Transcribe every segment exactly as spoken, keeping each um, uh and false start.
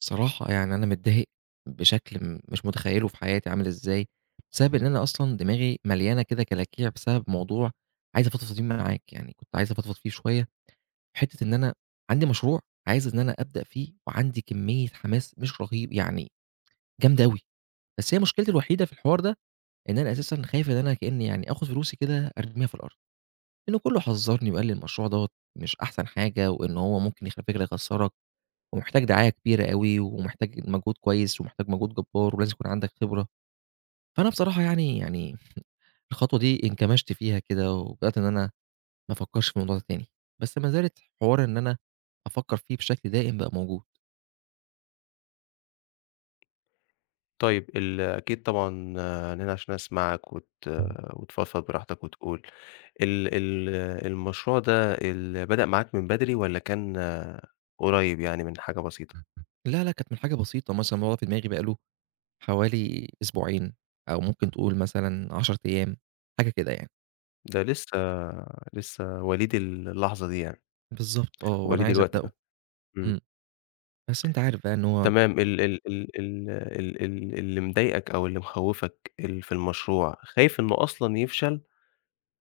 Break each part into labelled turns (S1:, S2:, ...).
S1: صراحة يعني أنا متضايق بشكل م مش متخيّله في حياتي عامل إزاي، بسبب إن أنا أصلًا دماغي مليانة كده كلاكيع بسبب موضوع عايز أفضفض فيه معاك يعني كنت عايز أفضفض فيه شوية. حتّة إن أنا عندي مشروع عايز إن أنا أبدأ فيه وعندي كمّية حماس مش رهيب يعني جامدة أوي، بس هي مشكلتي الوحيدة في الحوار ده إن أنا أساسًا خايف إن أنا كإنّي يعني آخُد فلوسي كده أرميها في الأرض. لإنّه كُلّه حذّرني وقال لي المشروع دوّة مش أحسن حاجة وإن هو ممكن يخف يخسّرك ومحتاج دعاية كبيرة أوي، ومحتاج مجهود كويس ومحتاج مجهود جَبّار ولازم يكون عندك خبرة. فأنا بصراحة يعني يعني الخطوة دي انكمشْت فيها كده وبدأت إن أنا ما أفكّرش في الموضوع ده تاني. بس ما زالت حوار إن أنا أفكّر فيه بشكل دائم بقى موجود.
S2: طيب، ال أكيد طبعًا أنا هنا عشان أسمعك وت وتفضفض براحتك وتقول، ال ال المشروع ده ال بدأ معاك من بدري والّا كان قريّب يعني من حاجة بسيطة؟
S1: لا، لا، كانت من حاجة بسيطة، مثلًا هو في دماغي بقى له حوالي أسبوعين أو ممكن تقول مثلًا عَشَر أيام، حاجة كده يعني.
S2: ده لسّه لسّه وليد ال اللحظة دي يعني.
S1: بالضبط، آه، وأنا
S2: وليد
S1: عايز
S2: الوقت
S1: أبدأه.
S2: ده. إمم.
S1: إمم. بس أنت عارف بقى إن هو
S2: تمام. ال ال ال ال ال اللي مضايقك أو اللي مخوِّفك ال في المشروع، خايف إنه أصلًا يفشل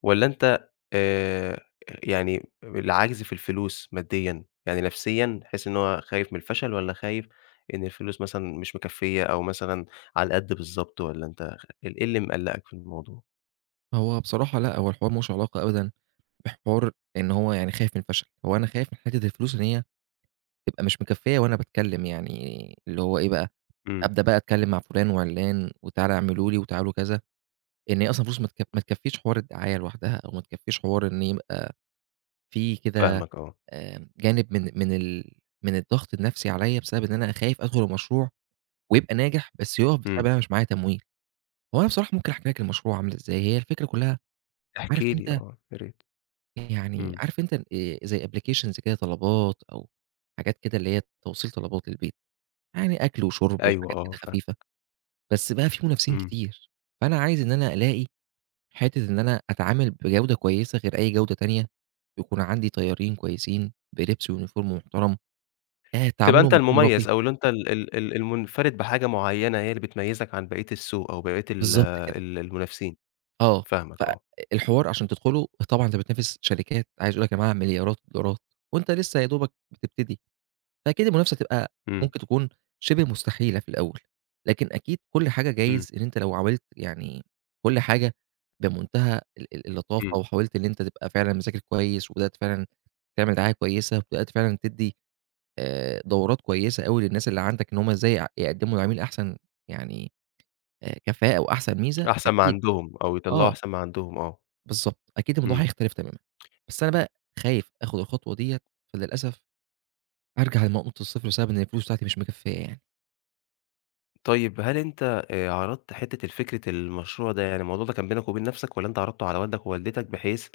S2: والّا أنت آآ يعني العَجْز في الفلوس مادّيًا؟ يعني نَفْسيًا تحس إن هو خايف من الفشل والّا خايف إن الفلوس مثلًا مش مكفّية أو مثلًا على القَد بالضبط، والّا أنت خ إيه ال إيه اللي مِقلَّقك في الموضوع؟
S1: هو بصراحة لأ، هو الحوار ما لهوش علاقة أبدًا بحوار إن هو يعني خايف من الفشل. هو أنا خايف من حتّة الفلوس إن هي تبقى مش مكفّية وأنا باتكلّم يعني اللي هو إيه بقى،
S2: إمم.
S1: أبدأ بقى أتكلّم مع فُلان وعِلّان وتعالوا اعملوا لي وتعالوا كذا، لإن هي أصلًا فلوس ما تك ما تكفّيش حوار الدعاية لوحدها أو ما تكفّيش حوار إن يبقى في كده
S2: فاهمك آه.
S1: آآ جانب من من ال من الضغط النفْسي عليّا بسبب إن أنا خايف أدخُل المشروع ويبقى ناجح، بس يُقَف بسبب إن
S2: إمم.
S1: أنا مش معايا تمويل. هو أنا بصراحة ممكن أحكي لك المشروع عامل إزاي، هي الفكرة كُلّها
S2: احكِ
S1: عارف
S2: لي
S1: أنت
S2: آه، يا ريت.
S1: يعني
S2: إمم.
S1: عارف أنت آآ زي applications كده طلبات أو حاجات كده اللي هي توصيل طلبات للبيت. يعني أكل وشُرْب
S2: أيوه،
S1: وحاجات
S2: آه
S1: كده خفيفة،
S2: فاهمك.
S1: بس بقى في منافسين
S2: إمم.
S1: كتير. فأنا عايز إن أنا ألاقي حتّة إن أنا أتعامل بجودة كويسة غير أي جودة تانية ويكون عندي طيّارين كويسين بلبس وuniform محترم، آآ
S2: تبقى أنت
S1: تعاملهم يكون راقي.
S2: المميز أو إن أنت ال ال المُنفَرِد بحاجة معّينة هي اللي بتميّزك عن بقية السوق أو بقية ال
S1: بالضبط كده.
S2: ال المنافسين.
S1: آه،
S2: فاهمك آه.
S1: فالحوار عشان تدخُله طبعًا أنت بتنافس شركات، عايز أقول لك هي معاها مليارات الدولارات وأنت لسّه يا دوبك بتبتدي. فأكيد المنافسة هتبقى
S2: إمم.
S1: ممكن تكون شِبه مستحيلة في الأول، لكن أكيد كل حاجة
S2: إمم.
S1: جايز إن أنت لو عاولت يعني كل حاجة بمنتهى ال ال اللطافة
S2: إمم.
S1: وحاولت إن أنت تبقى فعلًا مذاكر كويس وبدأت فعلًا تعمل دعاية كويسة وبدأت فعلًا تدّي آآ دورات كويسة أوي للناس اللي عندك إن هم إزاي يع يقدّموا للعميل أحسن يعني آآ كفاءة وأحسن ميزة،
S2: أحسن ما
S1: أكيد
S2: عندهم أو يطلّعوا
S1: آه.
S2: أحسن ما عندهم آه.
S1: بالضبط، أكيد الموضوع
S2: إمم.
S1: هيختلف تمامًا. بس أنا بقى خايف آخُد الخطوة ديّة، فللأسف أرجع لنقطة الصفر بسبب إن الفلوس بتاعتي مش مكفّية يعني.
S2: طيب هل أنت آآ عرضت حتّة الفكرة المشروع ده، يعني الموضوع ده كان بينك وبين نَفْسك والّا أنت عرضته على والدك ووالدتك بحيث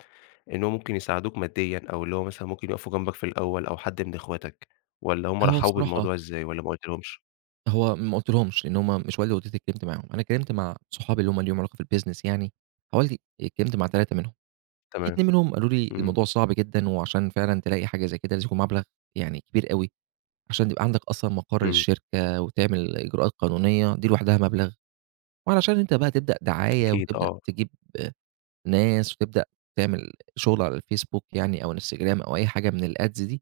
S2: إن هو ممكن يساعدوك مادّيًا أو اللي هو مثلًا ممكن يقفوا جنبك في الأول أو حد من إخواتك والّا هم
S1: فهو
S2: رحّبوا
S1: بصراحة
S2: بالموضوع إزاي والّا ما قُلتلهمش؟
S1: هو ما قلتلهمش، لإن هم مش والدي ووالدتي اللي اتكلِّمت معاهم. أنا اتكلِّمت مع صحابي اللي هم ليهم علاقة في الbusiness يعني، حوالي اتكلِّمت مع تلاتة منهم. في
S2: تمام.
S1: اتنين منهم قالوا لي:
S2: إمم.
S1: "الموضوع صعب جدًا وعشان فعلًا تلاقي حاجة زي كده، لازم يكون مبلغ يعني كبير أوي، عشان تبقى عندك أصلًا مَقَر
S2: إمم.
S1: للشركة وتعمل إجراءات قانونية، دي لوحدها مبلغ وعلشان أنت بقى تبدأ دعاية
S2: أكيد
S1: وتبدأ
S2: آه.
S1: تجيب ناس وتبدأ تعمل شُغل على الFacebook يعني أو الInstagram أو أي حاجة من الads دي،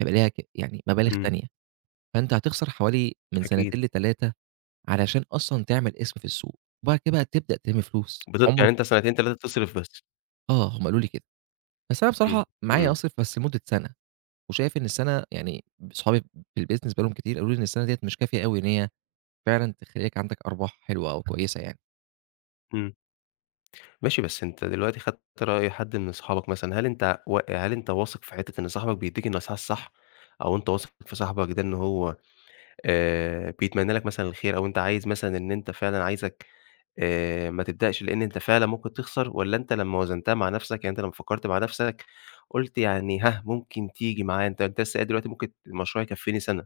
S1: هيبقى ليها ك يعني مبالغ
S2: إمم.
S1: تانية. فأنت هتخسر حوالي من
S2: أكيد.
S1: سَنتين لتلاتة علشان أصلًا تعمل اسم في السوق وبعد كده تبدأ تِلِم فلوس."
S2: بت
S1: عُمرك
S2: يعني أنت سَنتين، تلاتة تصرف بس.
S1: آه، هم قالوا لي كده. بس أنا
S2: إمم،
S1: بصراحة معايا
S2: إمم.
S1: أصرف بس لمُدّة سَنة وشايف إن السَنة يعني ب أصحابي في الbusiness بقي لهم كتير، قالوا لي: "إن السَنة ديّة مش كافية أوي إن هي فعلًا تخلّيك عندك أرباح حلوة أو كويسة يعني."
S2: إمم. ماشي، بس أنت دلوقتي خدت رأي حد من صحابك مثلًا، هل أنت و هل أنت واثق في حتّة إن صاحبك بيدّيك النصيحة الصح؟ أو أنت واثق في صاحبك ده إن هو آآ بيتمنّى لك مثلًا الخير أو أنت عايز مثلًا إن أنت فعلًا عايزك آآ ما تبدأش لإن أنت فعلًا ممكن تخسر والّا أنت لمّا وزنتها مع نَفْسك، يعني أنت لمّا فكّرت مع نفسك قُلت يعني ها، ممكن تيجي معايا، أنت أنت لسّه قايل دلوقتي ممكن المشروع يكفّيني سَنة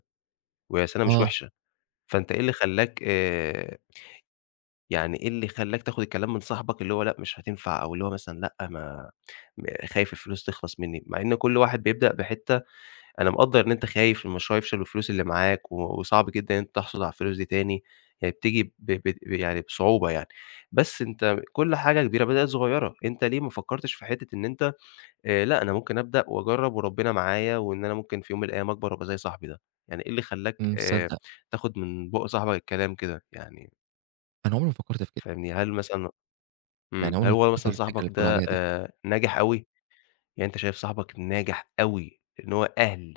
S2: وهي سَنة مش
S1: آه.
S2: وِحشة، فأنت إيه اللي خلّاك آآ يعني إيه اللي خلّاك تاخُد الكلام من صاحبك اللي هو لأ، مش هتنفع أو اللي هو مثلًا لأ، ما م خايف الفلوس تخلص منّي مع إن كل واحد بيبدأ بحتّة أنا مقدّر إن أنت خايف إن المشروع يفشل والفلوس اللي معاك و وصعب جدًا إن أنت تحصل على الفلوس دي تاني، هي بتيجي ب ب ب يعني بصعوبة يعني. بس أنت كل حاجة كبيرة بدأت صغيرة، أنت ليه ما فكّرتش في حتّة إن أنت آآ لأ، أنا ممكن أبدأ وأجرّب وربِّنا معايا وإن أنا ممكن في يوم من الأيام أكبر وأبقى زي صاحبي ده؟ يعني إيه اللي خلّاك
S1: إمم،
S2: آآ
S1: صدّق.
S2: تاخًد من بُقّ صاحبك الكلام كده؟ يعني
S1: أنا عُمري ما فكّرت في كده.
S2: فاهمني؟ هل مثلًا
S1: يعني
S2: إمم.
S1: عُمري
S2: هل
S1: ما
S2: هو
S1: فكّرت في
S2: مثلًا
S1: الفكرة اللي
S2: صاحبك
S1: بتقول
S2: ده
S1: عليها دي.
S2: آآ ناجح أوي؟ يعني أنت شايف صاحبك ناجح أوي إن هو أهل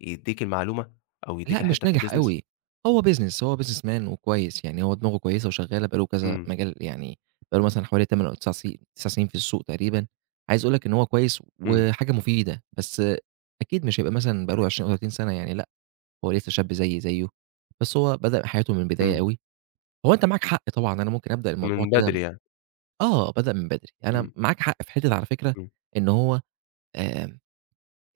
S2: يدّيك المعلومة أو يدّيك
S1: لأ، مش
S2: الحتّة في
S1: ناجح
S2: الbusiness؟
S1: أوي، هو business، هو businessman وكويس، يعني هو دماغه كويسة وشغّالة بقى له كذا
S2: إمم.
S1: مجال يعني بقى له مثلًا حوالي تَمَن أو تِسَع سي تِسِع سِنين في السوق تقريبًا. عايز أقول لك إن هو كويس
S2: إمم.
S1: وحاجة مفيدة، بس أكيد مش هيبقى مثلًا بقى له عشرين أو تلاتين سَنة يعني لأ، هو لسّه شاب زيّي زيّه، بس هو بدأ حياته من البداية
S2: إمم.
S1: أوي. هو أنت معاك حق طبعًا، أنا ممكن أبدأ الموضوع
S2: من
S1: كده م
S2: بدري يعني.
S1: آه، بدأ من بدري. أنا
S2: إمم.
S1: معاك حق في حتّة على فكرة
S2: إمم.
S1: إن هو آآ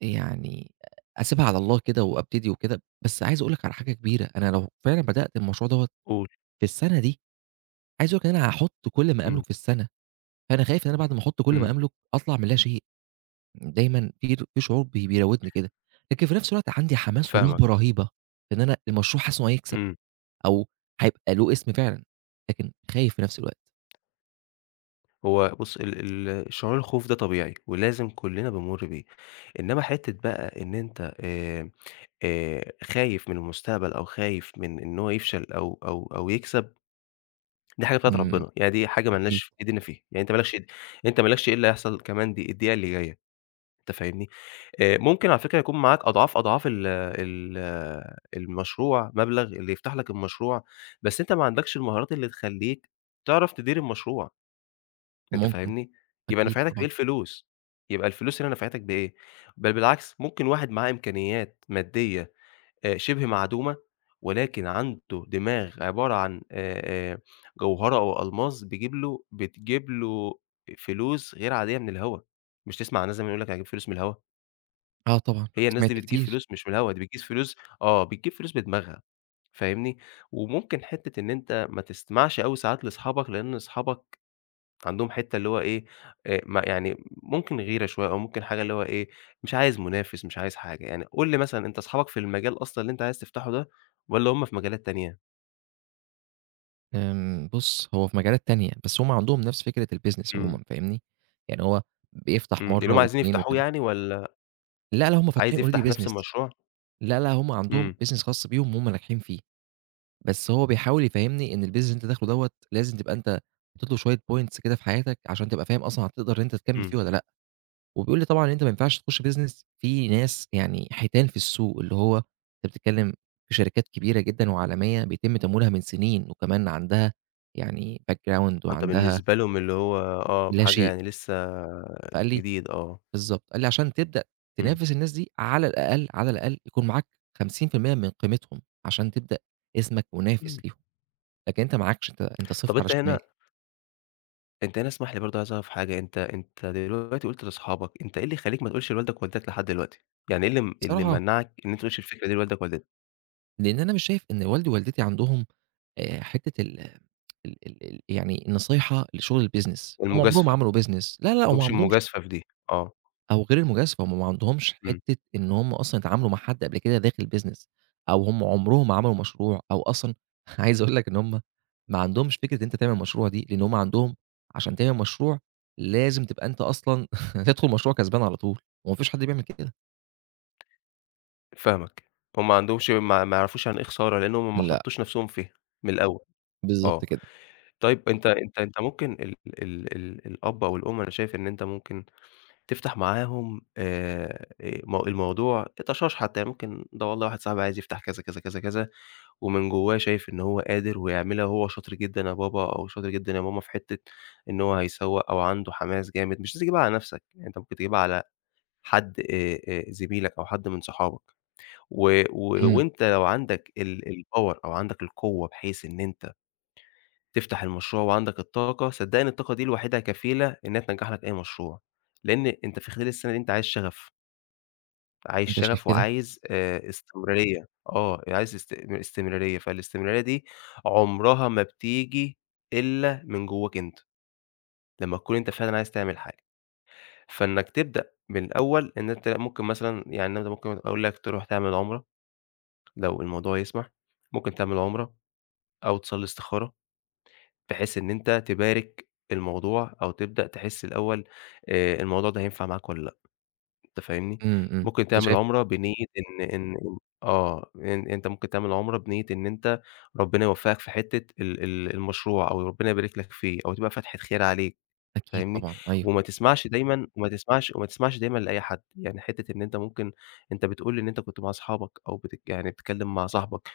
S1: يعني أسيبها على الله كده وأبتدي وكده. بس عايز أقول لك على حاجة كبيرة، أنا لو فعلًا بدأت المشروع دوّة
S2: قُل.
S1: في السَنة دي، عايز أقول لك إن أنا هاحُط كل ما
S2: إمم.
S1: أملُك في السَنة، فأنا خايف إن أنا بعد ما أحُط كل ما
S2: إمم.
S1: أملُك أطلع من لا شيء. دايمًا [unintelligible] في شعور بي بيراودني كده، لكن في نَفْس الوقت عندي حماس
S2: فاهمك.
S1: ورغبة رهيبة إن أنا المشروع حاسس إنه هيكسب
S2: إمم.
S1: أو هيبقى له اسم فعلًا، لكن خايف في نَفْس الوقت.
S2: هو بُص ال ال الشعور الخوف ده طبيعي ولازم كُلّنا بنمُر بيه، إنّما حتّة بقى إن أنت آآ آآ خايف من المستقبل أو خايف من إن هو يفشل أو أو أو يكسب، دي حاجة بتاعة
S1: إمم.
S2: ربِّنا، يعني دي حاجة
S1: أكيد.
S2: مالناش إيدين فيها، يعني أنت ما لكش إيد أنت ما لكش إيه اللي هيحصل كمان دب الدقيقة اللي جاية، أنت فاهمني؟ آآ ممكن على فكرة يكون معاك أضعاف، أضعاف ال ال المشروع، مبلغ اللي يفتح لك المشروع، بس أنت ما عندكش المهارات اللي تخلّيك تعرف تدير المشروع. أنت
S1: ممكن.
S2: فاهمني، يبقى
S1: أكيد
S2: نفعتك بإيه
S1: طبعًا.
S2: الفلوس؟ يبقى الفلوس هنا نفعتك بإيه؟ بل بالعكس، ممكن واحد معاه إمكانيات مادّية آآ شِبه معدومة ولكن عنده دماغ عبارة عن آآ آآ جوهرة أو ألماظ، بيجيب له بتجيب له فلوس غير عادية من الهوا. مش تسمع عن ناس زمان يقول لك: "أنا هاجيب فلوس من الهوا."
S1: آه طبعًا،
S2: هي الناس
S1: سمعت
S2: دي بتجيب
S1: كتير.
S2: فلوس مش من الهوا، دي بتجيب فلوس آه، بتجيب فلوس بدماغها، فاهمني، وممكن حتّة إن أنت ما تستمعش أوي ساعات لأصحابك، لإن أصحابك عندهم حتّة اللي هو إيه، آآ م يعني ممكن غيرة شوية أو ممكن حاجة اللي هو إيه، مش عايز منافس، مش عايز حاجة. يعني قل لي مثلًا أنت أصحابك في المجال أصلًا اللي أنت عايز تفتحه ده والّا هم في مجالات تانية؟
S1: آمم بُص، هو في مجالات تانية، بس هم عندهم نفس فكرة الbusiness
S2: إمم.
S1: عمومًا فاهمني، يعني هو بيفتح
S2: إمم، إن
S1: مرّة
S2: هم عايزين
S1: واتنين
S2: يفتحوه
S1: وتلاتة.
S2: يعني والّا
S1: لأ، لأ، هم
S2: عايز
S1: فاتحين already
S2: يفتح نَفْس
S1: business.
S2: المشروع؟
S1: لأ، لأ، هم عندهم
S2: إمم.
S1: business خاص بيهم وهُم ناجحين فيه. بس هو بيحاول يفهِّمني إن الbusiness اللي أنت داخله دوّة لازم تبقى أنت حطّيت له شوية points كده في حياتك، عشان تبقى فاهم أصلًا هتقدر إن أنت تكمِّل
S2: إمم.
S1: فيه والّا لأ، وبيقول لي طبعًا إن أنت ماينفعش تخُش business في ناس، يعني حيتان في السوق، اللي هو أنت بتتكلِّم في شركات كبيرة جدًا وعالمية بيتم تمويلها من سِنين وكمان عندها يعني background
S2: آه، أنت
S1: وعندها
S2: بالنسبة لهُم اللي هو آه،
S1: لا
S2: بحاجة
S1: شيء.
S2: يعني لسّه
S1: فقال لي
S2: جديد، آه.
S1: بالضبط قال لي: "عشان تبدأ
S2: إمم.
S1: تنافس الناس دي على الأقل، على الأقل يكون معاك خمسين في المِيّة من قيمتهم عشان تبدأ اسمك منافس
S2: إمم.
S1: ليهُم. لكن أنت معاكش، أنت أنت صفر
S2: طَب
S1: على
S2: أنت
S1: الشمال."
S2: هنا أنت هنا اسمح لي برضه عايز أعرف حاجة، أنت أنت دلوقتي قُلت لأصحابك، أنت إيه اللي يخلّيك ما تقولش لوالدك ووالدتك لحد دلوقتي. يعني إيه اللي م اللي
S1: بصراحة
S2: ممنّعك إن أنت ما تقولش الفكرة دي لوالدك ووالدتك؟
S1: لإن أنا مش شايف إن والدي ووالدتي عندهم آآ حتّة ال ال ال ال يعني النصيحة لشُغل الbusiness. هم عمرهم ما
S2: المجازفة. ما
S1: عملوا business. لأ، لأ، هم ما
S2: عندهمش
S1: عندهمش
S2: المجازفة في دي، آه.
S1: أو غير المجازفة، هم ما عندهومش
S2: إمم.
S1: حتّة إن هم أصلًا اتعاملوا مع حد قبل كده داخل business أو هم عمرهم ما عملوا مشروع أو أصلًا عايز أقول لك إن هم ما عندهمش فكرة إن أنت تعمل مشروع دي لإن هم عندهم عشان تعمل مشروع، لازم تبقى أنت أصلًا تدخُل مشروع كسبان على طول وما فيش حد بيعمل كده.
S2: فاهمك. هم ما عندهمش ما ما يعرفوش يعني إيه خسارة، لإن هم ما
S1: لأ.
S2: حطّوش نَفْسهم فيها من الأول،
S1: بالضبط
S2: آه.
S1: كده.
S2: طيب أنت أنت أنت ممكن ال ال ال الأب أو الأم، أنا شايف إن أنت ممكن تفتح معاهم آآ آآ م الموضوع طَشاش حتّى، يعني ممكن ده والله واحد صاحبي عايز يفتح كذا، كذا، كذا، كذا ومن جوّاه شايف إن هو قادر ويعملها وهو شاطر جدًا يا بابا أو شاطر جدًا يا ماما في حتّة إن هو هيسوّق أو عنده حماس جامد، مش لازم تجيبها على نَفْسك، يعني أنت ممكن تجيبها على حد آآ آآ زميلك أو حد من صحابك و و
S1: إمم.
S2: وأنت لو عندك ال الpower أو عندك القوّة، بحيث إن أنت تفتح المشروع وعندَك الطاقة، صدّقني الطاقة دي لوحدها كفيلة إنّها تنجَّح لك أي مشروع. لإن أنت في خلال السَنة دي أنت عايز شَغَف. عايز
S1: أنت شايف
S2: شَغَف
S1: كده؟
S2: وعايز آآ استمرارية، آه، عايز است استمرارية، فالاستمرارية دي عمرها ما بتيجي إلّا من جوّاك أنت، لمّا تكون أنت فعلًا عايز تعمل حاجة. فإنَّك تبدأ من الأول، إن أنت ممكن مثلًا يعني أنا ده ممكن أقول لك تروح تعمل عُمرة، لو الموضوع يسمح، ممكن تعمل عُمرة أو تصلّي استخارة، بحيث إن أنت تبارك الموضوع أو تبدأ تحِس الأول آآ الموضوع ده هينفع معاك والّا لأ، أنت فاهمني،
S1: إمم، إمم،
S2: ممكن
S1: أنت
S2: تعمل
S1: شايف
S2: عُمرة بنية إن إن إن آه، إن أنت ممكن تعمل عُمرة بنية إن أنت ربِّنا يوفَّقك في حتّة ال ال المشروع أو ربِّنا يبارك لك فيه أو تبقى فاتحة خير عليك
S1: أكيد
S2: فاهمني،
S1: طبعًا، أيوه.
S2: وما تسمعش دايمًا وما تسمعش وما تسمعش دايمًا لأي حد. يعني حتّة إن أنت ممكن أنت بتقول إن أنت كنت مع أصحابَك، أو بتك يعني بتتكلِّم مع صاحبك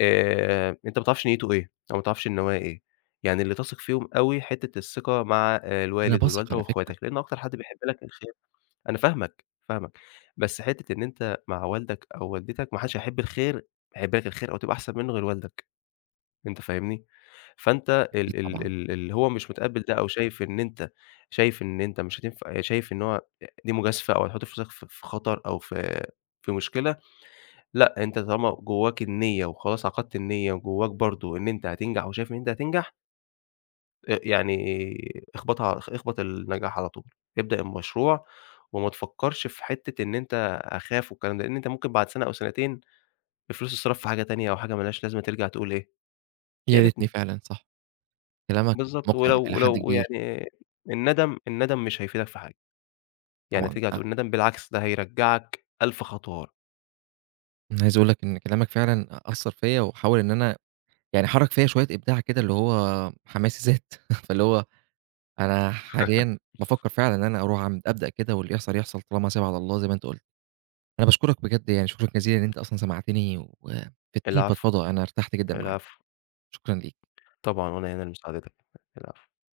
S2: آآ أنت ما تعرفش نيّته إيه أو ما تعرفش النوايا إيه، يعني اللي تثق فيهم أوي، حتّة الثقة مع آآ
S1: أنا
S2: الوالد
S1: باثق
S2: والوالدة
S1: على فكرة.
S2: وإخواتك، لإن أكتر حد بيحب لك الخير أنا فاهمك، فاهمك، بس حتّة إن أنت مع والدك أو والدتك، ما حدّش هيحب الخير، يحب لك الخير أو تبقى أحسن منّه غير والدك، أنت فاهمني، فأنت
S1: أكيد
S2: ال ال
S1: طبعًا.
S2: ال اللي هو مش مُتقبِّل ده أو شايف إن أنت شايف إن أنت مش هتنف شايف إن هو آآ دي مجازفة أو هتحُط نَفْسك في في خطر أو في في مشكلة لأ، أنت طالما جوّاك النيّة، وخلاص عقدت النيّة، وجوّاك برضه إن أنت هتنجح وشايف إن أنت هتنجح آآ يعني اخبطها ع اخ اخبَط النجاح على طول. ابدأ المشروع وما تفكّرش في حتّة إن أنت أخاف والكلام ده، لإن أنت ممكن بعد سَنة أو سَنتين، الفلوس تتصرف في حاجة تانية أو حاجة ما لهاش لازمة ترجع تقول إيه، يا
S1: ياريتني
S2: ريتني.
S1: فعلًا، صح. كلامك
S2: بالضبط،
S1: مُقنع
S2: ولو
S1: إلى حد
S2: ولو
S1: كبير.
S2: ويعني الندم الندم مش هيفيدك في حاجة. يعني
S1: طبعًا،
S2: هترجع
S1: آآ
S2: تقول ندم، بالعكس ده هيرجّعك ألف خطوة ورا.
S1: أنا عايز أقول لك إن كلامك فعلًا أثّر فيّا وحاول إن أنا يعني حرَّك فيّا شوية إبداع كده اللي هو حماسي زاد، فاللي هو أنا حاليًا بافكّر فعلًا إن أنا أروح أعم أبدأ كده واللي يحصل، يحصل طالما سايبها على الله زي ما أنت قُلت. أنا باشكرك بجد يعني شكرًا جزيلًا إن أنت أصلًا سمعتني وفدتني
S2: العفو.
S1: فضفضه، أنا ارتحت جدًا معاك،
S2: العفو.
S1: شكرًا ليك.
S2: طبعًا وأنا هنا لمساعدتك، العفو.